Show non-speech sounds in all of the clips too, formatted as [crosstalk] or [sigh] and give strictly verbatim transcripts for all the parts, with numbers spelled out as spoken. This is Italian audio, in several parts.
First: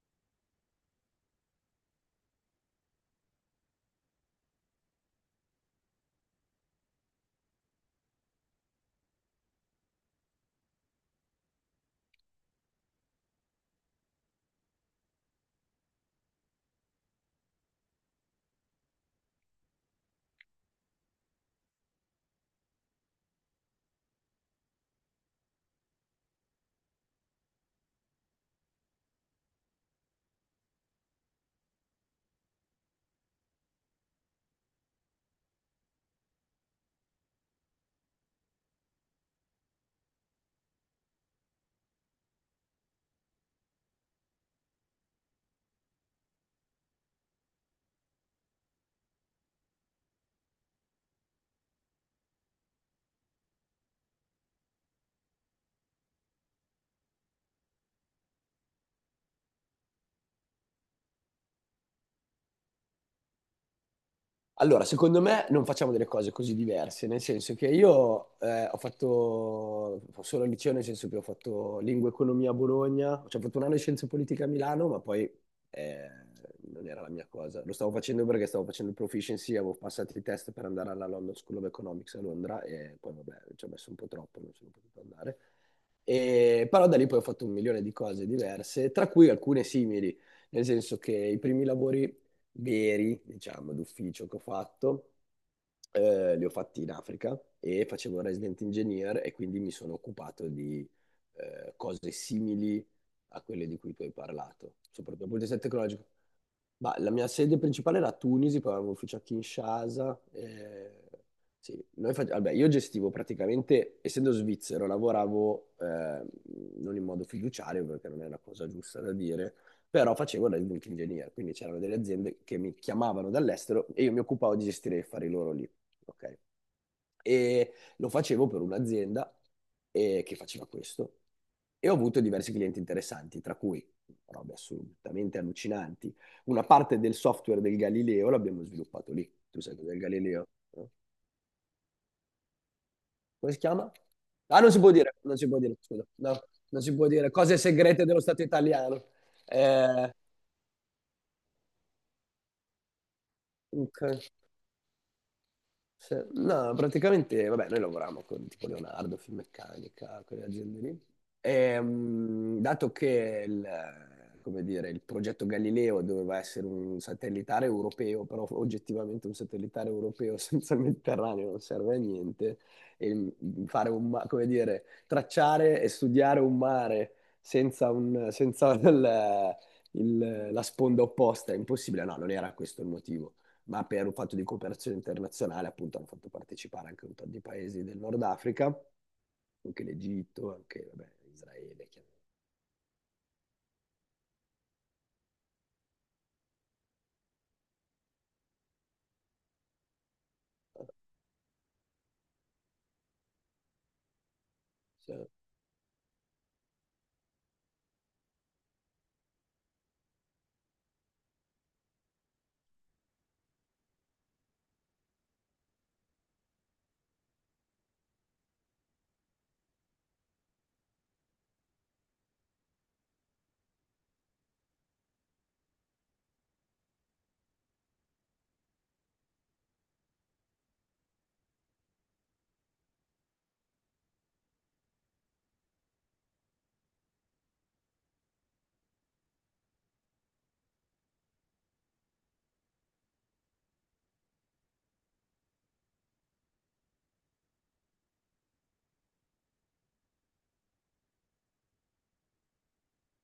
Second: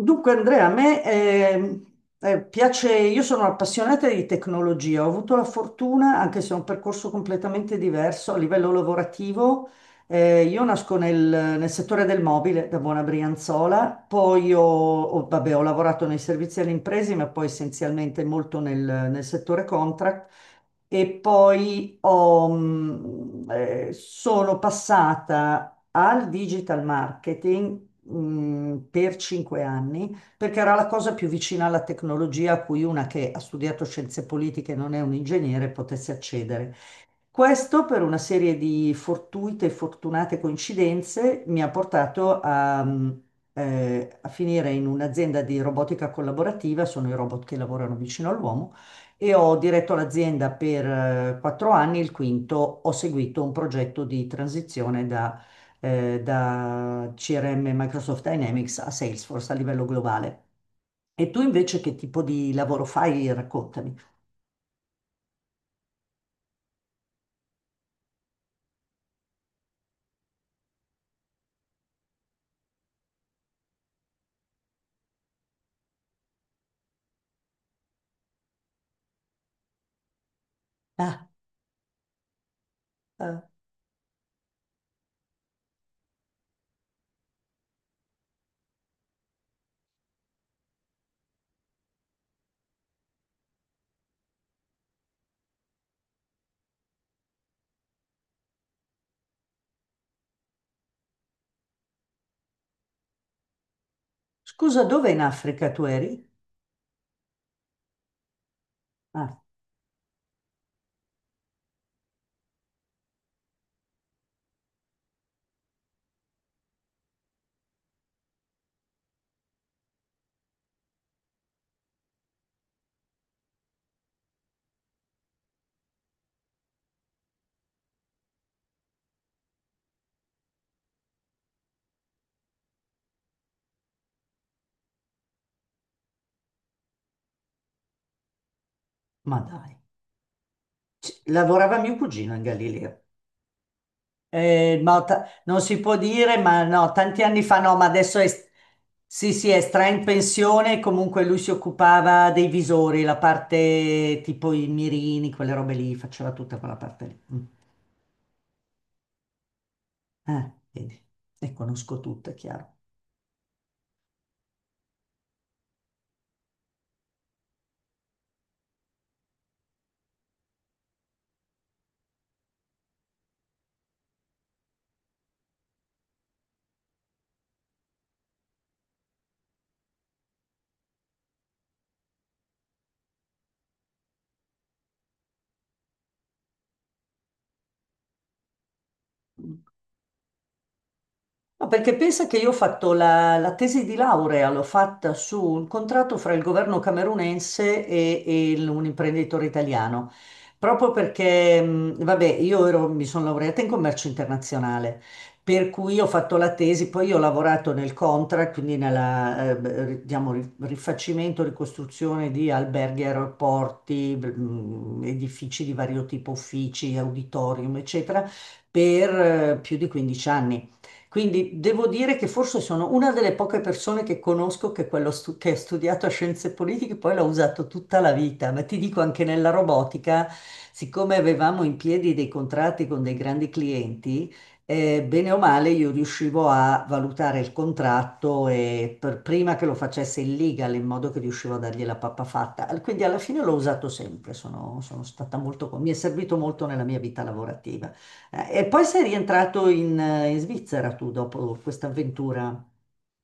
Dunque, Andrea, a me eh, eh, piace. Io sono appassionata di tecnologia, ho avuto la fortuna, anche se è un percorso completamente diverso a livello lavorativo. Eh, io nasco nel, nel settore del mobile da buona Brianzola, poi ho, ho- vabbè, ho lavorato nei servizi alle imprese, ma poi essenzialmente molto nel, nel settore contract, e poi ho, mh, eh, sono passata al digital marketing mh, per cinque anni, perché era la cosa più vicina alla tecnologia a cui una che ha studiato scienze politiche e non è un ingegnere potesse accedere. Questo per una serie di fortuite e fortunate coincidenze mi ha portato a, mh, eh, a finire in un'azienda di robotica collaborativa, sono i robot che lavorano vicino all'uomo, e ho diretto l'azienda per eh, quattro anni, il quinto ho seguito un progetto di transizione da, eh, da C R M Microsoft Dynamics a Salesforce a livello globale. E tu invece che tipo di lavoro fai? Raccontami. Allora, secondo me non facciamo delle cose così diverse, nel senso che io eh, ho fatto solo il liceo, nel senso che ho fatto lingua e economia a Bologna, cioè ho fatto un anno di scienze politiche a Milano, ma poi eh, non era la mia cosa. Lo stavo facendo perché stavo facendo il proficiency, avevo passato i test per andare alla Ah, London School of Economics a Londra e poi vabbè, eh, ci ho messo un po' troppo, non sono potuto andare. E però da lì poi ho fatto un milione di cose diverse, tra cui alcune simili, nel senso che i primi lavori veri, diciamo, d'ufficio che ho fatto, eh, li ho fatti in Africa e facevo il resident engineer e quindi mi sono occupato di eh, cose simili a quelle di cui tu hai parlato, Scusa, dove in soprattutto dal punto di vista Africa tu tecnologico. eri? Ma la mia sede principale era a Tunisi, poi avevo un ufficio a Ah, Kinshasa. Eh, sì, noi face- vabbè, io gestivo praticamente, essendo svizzero, lavoravo eh, non in modo fiduciario, perché non è una cosa giusta da dire, però facevo da input engineer, quindi c'erano delle aziende che mi chiamavano dall'estero e io mi occupavo di gestire gli affari loro lì, ok? E lo facevo per un'azienda eh, che faceva questo e ho avuto diversi clienti interessanti, tra cui robe assolutamente allucinanti. Una parte del software del Galileo l'abbiamo sviluppato lì. ma Tu sai dai. cos'è il Galileo? No? C- Lavorava mio cugino in Galileo. Come si chiama? Ah, non si Eh, può ma dire, ta- non si può Non dire, si può scusa. dire, No, ma non no, si può tanti dire. anni Cose fa no, ma segrete adesso dello è, Stato italiano. sì, sì, è stra in Eh, pensione. Comunque lui si occupava dei visori, la parte ok. tipo i mirini, quelle robe lì, Se- faceva tutta No, quella parte lì. Mm. praticamente, vabbè, noi lavoravamo con tipo Leonardo, Finmeccanica, quelle Ah, aziende lì. vedi, le E, conosco tutte, mh, chiaro. dato che il, come dire, il progetto Galileo doveva essere un satellitare europeo, però oggettivamente un satellitare europeo [laughs] senza il Mediterraneo non serve a niente, e mh, fare un, ma- come dire, tracciare e studiare un mare senza, un, senza [laughs] il- il- la sponda opposta è impossibile. No, non era questo il motivo, ma per un fatto di cooperazione internazionale, appunto, hanno fatto partecipare anche un po' di paesi del Nord Africa, anche l'Egitto, anche vabbè, No, Israele, perché chiaramente. pensa che io ho fatto la, la tesi di laurea, l'ho fatta su un contratto fra il governo camerunense e, e il- un imprenditore italiano, proprio perché, mh, vabbè, io ero- mi sono laureata in commercio internazionale, Cioè, per cui ho fatto la tesi. Poi io ho lavorato nel contract, quindi nella, eh, beh, ri- diciamo, ri- rifacimento, ricostruzione di alberghi, aeroporti, mh, edifici di vario tipo, uffici, auditorium, eccetera, per eh, più di quindici anni. Quindi devo dire che forse sono una delle poche persone che conosco che, quello stu- che ha studiato scienze politiche poi l'ha usato tutta la vita, ma ti dico anche nella robotica, siccome avevamo in piedi dei contratti con dei grandi clienti, eh, bene o male io riuscivo a valutare il contratto e per- prima che lo facesse il legal, in modo che riuscivo a dargli la pappa fatta. Al- Quindi alla fine l'ho usato sempre, sono, sono stata molto, con- mi è servito molto nella mia vita lavorativa. Eh, E poi sei rientrato in, eh, in Svizzera tu dopo questa avventura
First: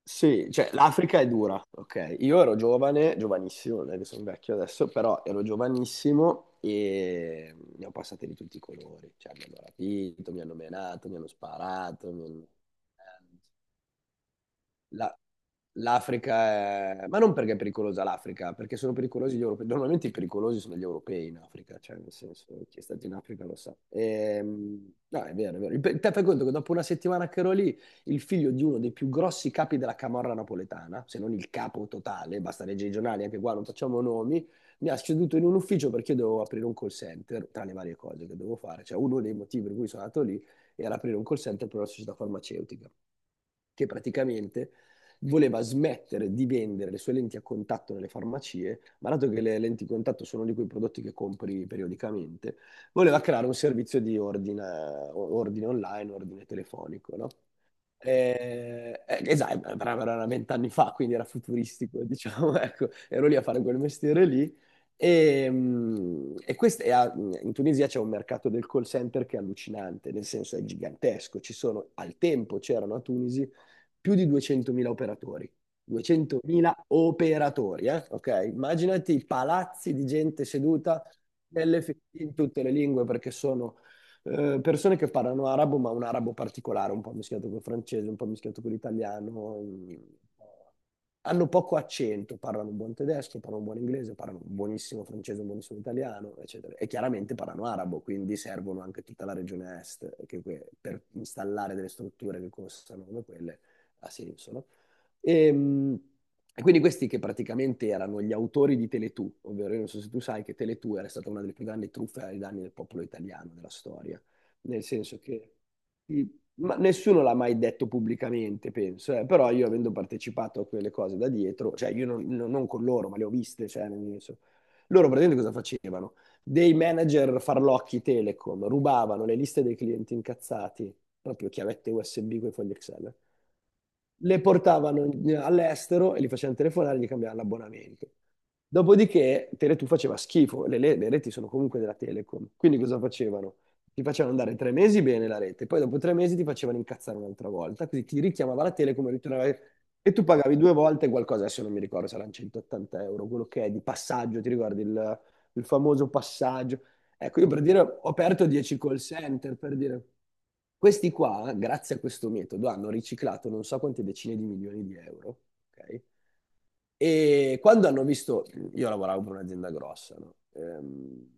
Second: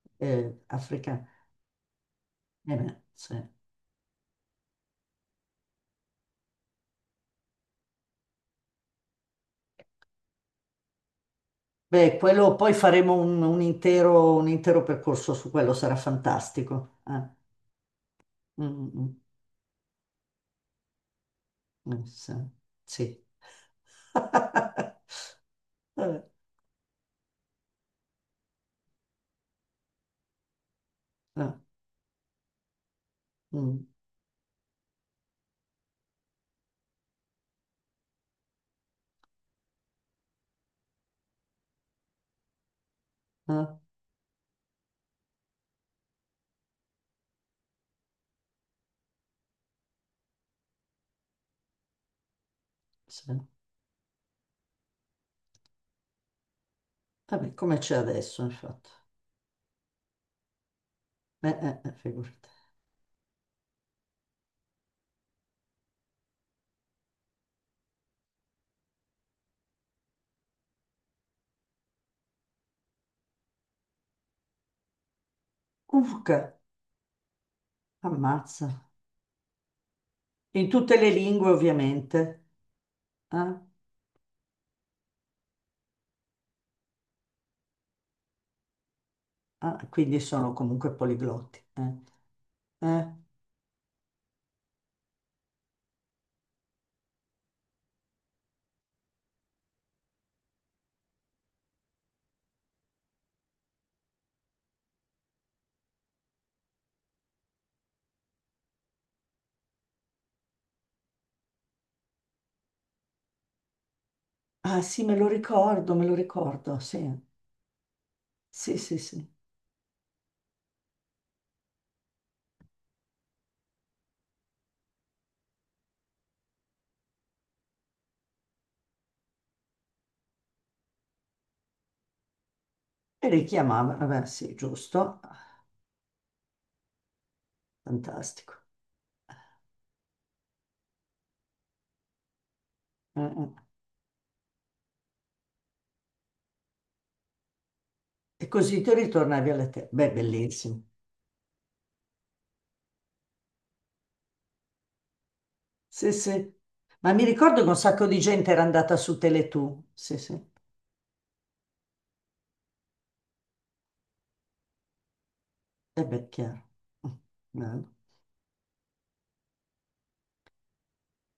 sì, eh, cioè l'Africa africana? è dura, ok? Io ero Eh beh, giovane, sì. giovanissimo, non è che sono vecchio adesso, però ero giovanissimo e ne ho passate di tutti i colori, cioè mi hanno rapito, mi hanno menato, mi hanno sparato, Beh, mi hanno... quello poi faremo un, un intero, un intero La- percorso su quello, sarà fantastico. L'Africa è... Ma Eh, non perché è pericolosa l'Africa, mm, perché sono mm, pericolosi gli europei. Normalmente i pericolosi sono gli europei in Africa, mm, cioè Eh, nel sì. senso, chi è stato in Sì. Africa lo sa. Ehm, [laughs] No, è vero, è vero. Il pe- Te fai Vabbè, conto che dopo una settimana che ero lì, il figlio di uno dei più grossi capi della camorra napoletana, se non il eh, capo totale, basta leggere i giornali, anche qua non mm, facciamo nomi, mi ha seduto in un ufficio perché io dovevo aprire un call center, tra le varie cose che dovevo fare. Cioè uno dei motivi per cui sono andato lì era aprire un call center per una società farmaceutica eh, che praticamente voleva smettere di vendere le sue lenti a contatto nelle farmacie, ma dato che le lenti a contatto sono di quei prodotti che compri periodicamente, voleva sì. creare un servizio di ordine, ordine online, ordine telefonico, no? Vabbè, come c'è adesso, infatti. Eh, eh, esatto, eh, però era vent'anni fa, quindi era Eh, eh, eh, futuristico, figurati. diciamo, [laughs] ecco, ero lì a fare quel mestiere lì. E, mm, e quest- e a- in Tunisia c'è un mercato del call center che è allucinante, nel senso è gigantesco. Ci sono, al tempo c'erano a Tunisi più di duecentomila operatori. Comunque, duecentomila operatori, eh? Ok? ammazza. Immaginati i palazzi di gente In tutte seduta le lingue, nelle fi- in ovviamente. tutte le lingue perché Eh. sono eh, persone che parlano arabo, ma un arabo particolare, un po' mischiato col francese, un po' mischiato con l'italiano. Ah, in- quindi sono comunque Hanno poliglotti. poco Eh. accento, parlano un buon Eh, tedesco, parlano un buon inglese, parlano un buonissimo francese, un buonissimo italiano, eccetera. E chiaramente parlano arabo, quindi servono anche tutta la regione est, che que- per installare delle strutture che costano come quelle ha senso, no? E, mh, e quindi questi che praticamente erano gli autori di Teletù, ovvero io non so se tu sai che Teletù era stata una delle più grandi truffe ai danni del popolo italiano della storia, ah nel sì, me senso lo che ricordo, me lo sì, ma ricordo, sì, nessuno l'ha mai detto pubblicamente, sì, sì, penso, eh. sì. Però io avendo partecipato a quelle cose da dietro, cioè io non, non- non con loro, ma le ho viste, cioè nel senso, loro praticamente cosa facevano? Dei manager farlocchi Telecom rubavano le liste dei clienti incazzati, proprio chiavette U S B con i fogli Excel E li chiamava, vabbè, le sì, portavano giusto. Ah, in- all'estero e li facevano telefonare e gli cambiavano l'abbonamento. fantastico. Dopodiché Tele due faceva schifo, le, le- le reti sono comunque della Telecom, quindi cosa Eh, eh. facevano? Ti facevano andare tre mesi bene la rete, poi dopo tre mesi ti facevano incazzare un'altra volta, quindi ti E richiamava la così ti Telecom e ritornavi ritornavi... alle te. Beh, e tu pagavi due bellissimo. volte qualcosa, adesso non mi ricordo, saranno centottanta euro, quello che è di passaggio, ti ricordi il il famoso Sì, sì. passaggio. Ma mi Ecco, io ricordo per che un dire, sacco ho di aperto gente era dieci andata call su center, per tele due. dire, Sì, sì. questi qua, grazie a questo metodo, hanno riciclato non so quante decine di milioni di euro, ok? E beh, chiaro. Mm, E quando bello. hanno visto, io lavoravo per un'azienda grossa, no? Ehm,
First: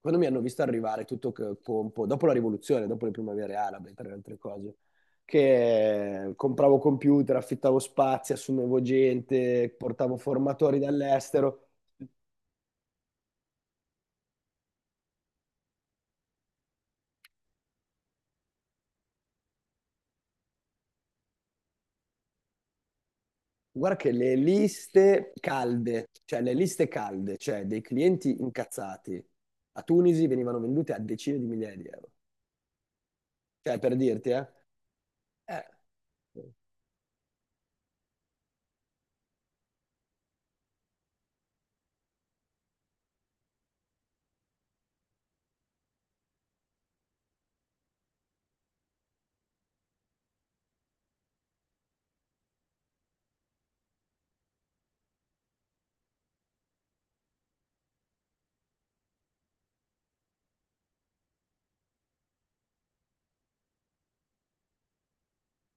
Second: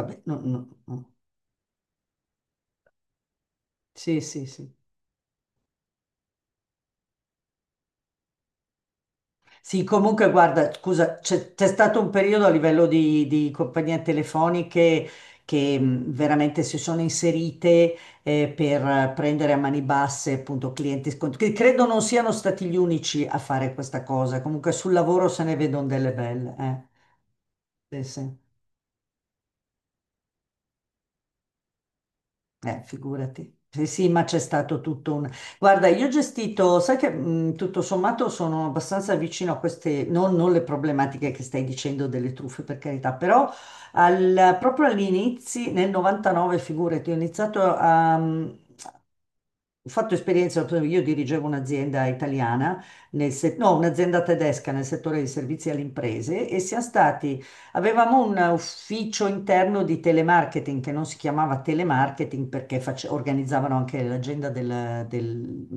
Quando mi no, hanno visto no, arrivare no. tutto che- compo, dopo la rivoluzione, dopo le primavere arabe, tra le Sì, altre sì, sì. cose, che compravo computer, affittavo spazi, assumevo gente, Sì, portavo comunque guarda, formatori scusa, c'è dall'estero... c'è stato un periodo a livello di, di compagnie telefoniche che mh, veramente si sono inserite eh, per eh, prendere a mani basse appunto clienti scontri, che credo non siano stati gli unici a fare Guarda questa che le cosa. Comunque sul lavoro liste se ne vedono calde, delle cioè le belle. Eh. liste calde, cioè dei Sì, sì. clienti incazzati a Tunisi venivano vendute a decine di migliaia di euro. Eh, figurati. Cioè, Sì, per sì, ma dirti, c'è eh? stato tutto un... Eh, Guarda, io ho gestito, sai che mh, tutto sommato sono abbastanza vicino a queste, non, non le problematiche che stai dicendo delle truffe, per carità, però al- proprio all'inizio, nel novantanove, figurati, ho iniziato a, mhmm, ho fatto esperienza. Io dirigevo un'azienda italiana, nel se- no, un'azienda tedesca nel settore dei servizi alle imprese, e siamo stati, avevamo un ufficio interno di telemarketing che non si chiamava telemarketing perché face- organizzavano anche l'agenda del, del-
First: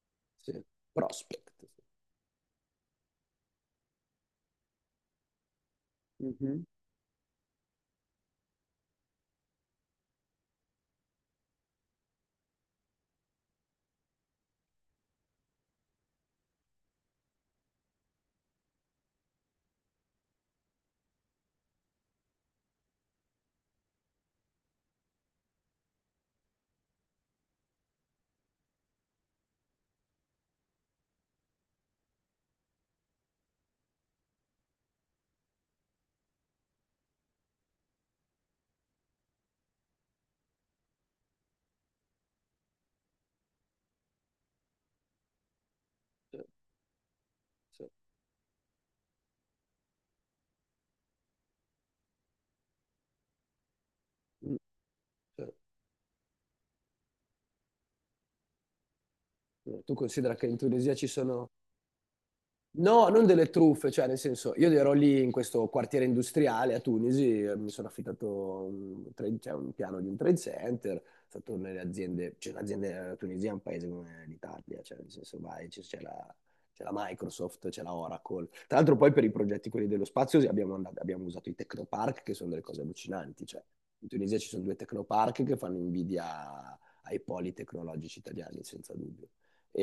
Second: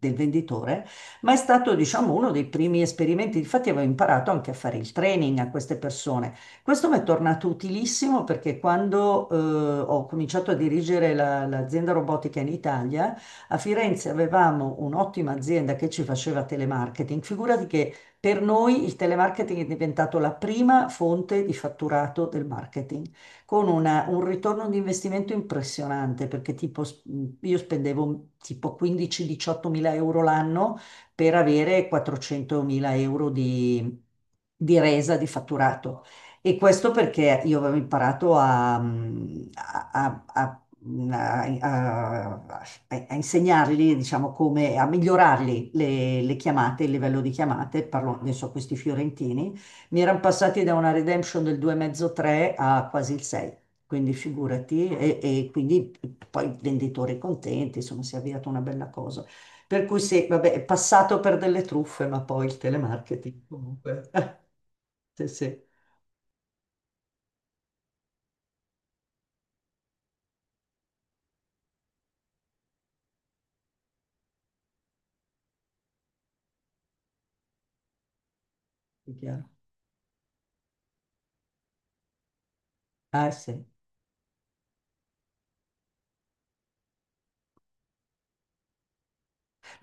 del sì, venditore, ma è prospect. stato, diciamo, uno dei primi esperimenti. Infatti avevo imparato anche a fare il training a queste persone. Mhm. Questo mi è tornato utilissimo perché quando eh, ho cominciato a dirigere la- l'azienda robotica in Italia, a Firenze avevamo un'ottima azienda che ci faceva telemarketing. Figurati che per noi il telemarketing è diventato la prima fonte di fatturato del marketing, con una- un ritorno di investimento impressionante, perché tipo, s- io spendevo tipo quindici diciotto mila euro l'anno per avere quattrocento mila euro di, di resa di fatturato. E questo perché io avevo imparato a, a- a- a mh, a, a- a insegnargli, diciamo, come a migliorargli le, le Sì, chiamate, il livello di chiamate. sì. Parlo adesso a questi fiorentini. Mi erano passati da una redemption del due virgola cinque-tre a quasi il sei. Quindi Mm, figurati, e, sì. e quindi poi i venditori contenti, insomma, si è avviata una bella cosa. Sì. Per Tu cui sì, considera che vabbè, in è Tunisia ci passato per sono... delle truffe, ma poi il No, non telemarketing delle truffe, cioè comunque. nel [laughs] senso, io ero lì Sì, in sì, è questo quartiere industriale a Tunisi, eh, mi sono affittato un, trade- cioè, un piano di un trade center, sono stato nelle aziende, cioè l'azienda la Tunisia è un paese come l'Italia, cioè nel senso vai, c- c'è la, c'è la Microsoft, c'è la Oracle. Tra l'altro poi per i chiaro. progetti quelli dello spazio sì, abbiamo, and- abbiamo usato i Tecnopark, che sono delle cose Ah, allucinanti, cioè sì. in Tunisia ci sono due Tecnopark che fanno invidia ai poli tecnologici italiani, senza dubbio.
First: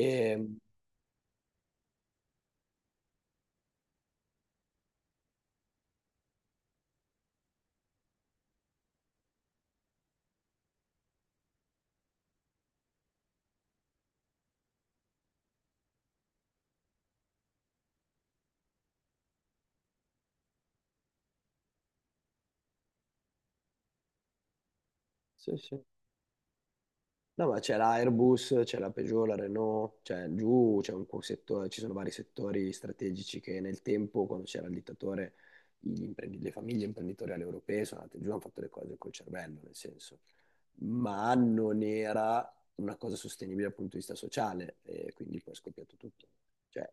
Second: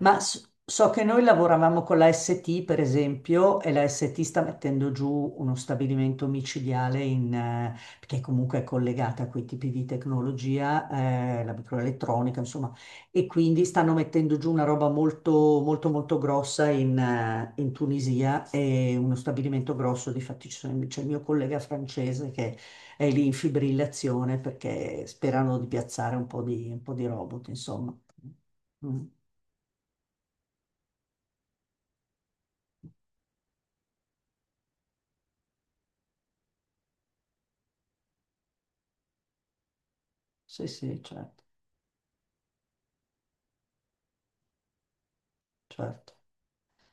Ma s- so che noi lavoravamo con la S T, per esempio, e la S T sta mettendo giù uno stabilimento micidiale in, eh, che comunque è collegata a quei tipi di tecnologia, eh, la microelettronica, insomma, e quindi stanno mettendo giù una roba molto, molto, molto grossa in, eh, in Tunisia, e uno stabilimento grosso. Difatti ci sono- c'è il mio collega francese che è lì in fibrillazione perché sperano sì, di sì. piazzare un po' di, un po' di No, robot, ma c'è insomma. l'Airbus, c'è la Mm. Peugeot, la Renault, cioè giù c'è un co- settore, ci sono vari settori strategici che nel tempo, quando c'era il dittatore, gli imprendi- le famiglie imprenditoriali europee sono andate giù, hanno fatto le cose col cervello, nel senso, Sì, sì, ma certo, non era una cosa sostenibile dal punto di vista sociale e quindi poi è scoppiato certo. tutto. Cioè,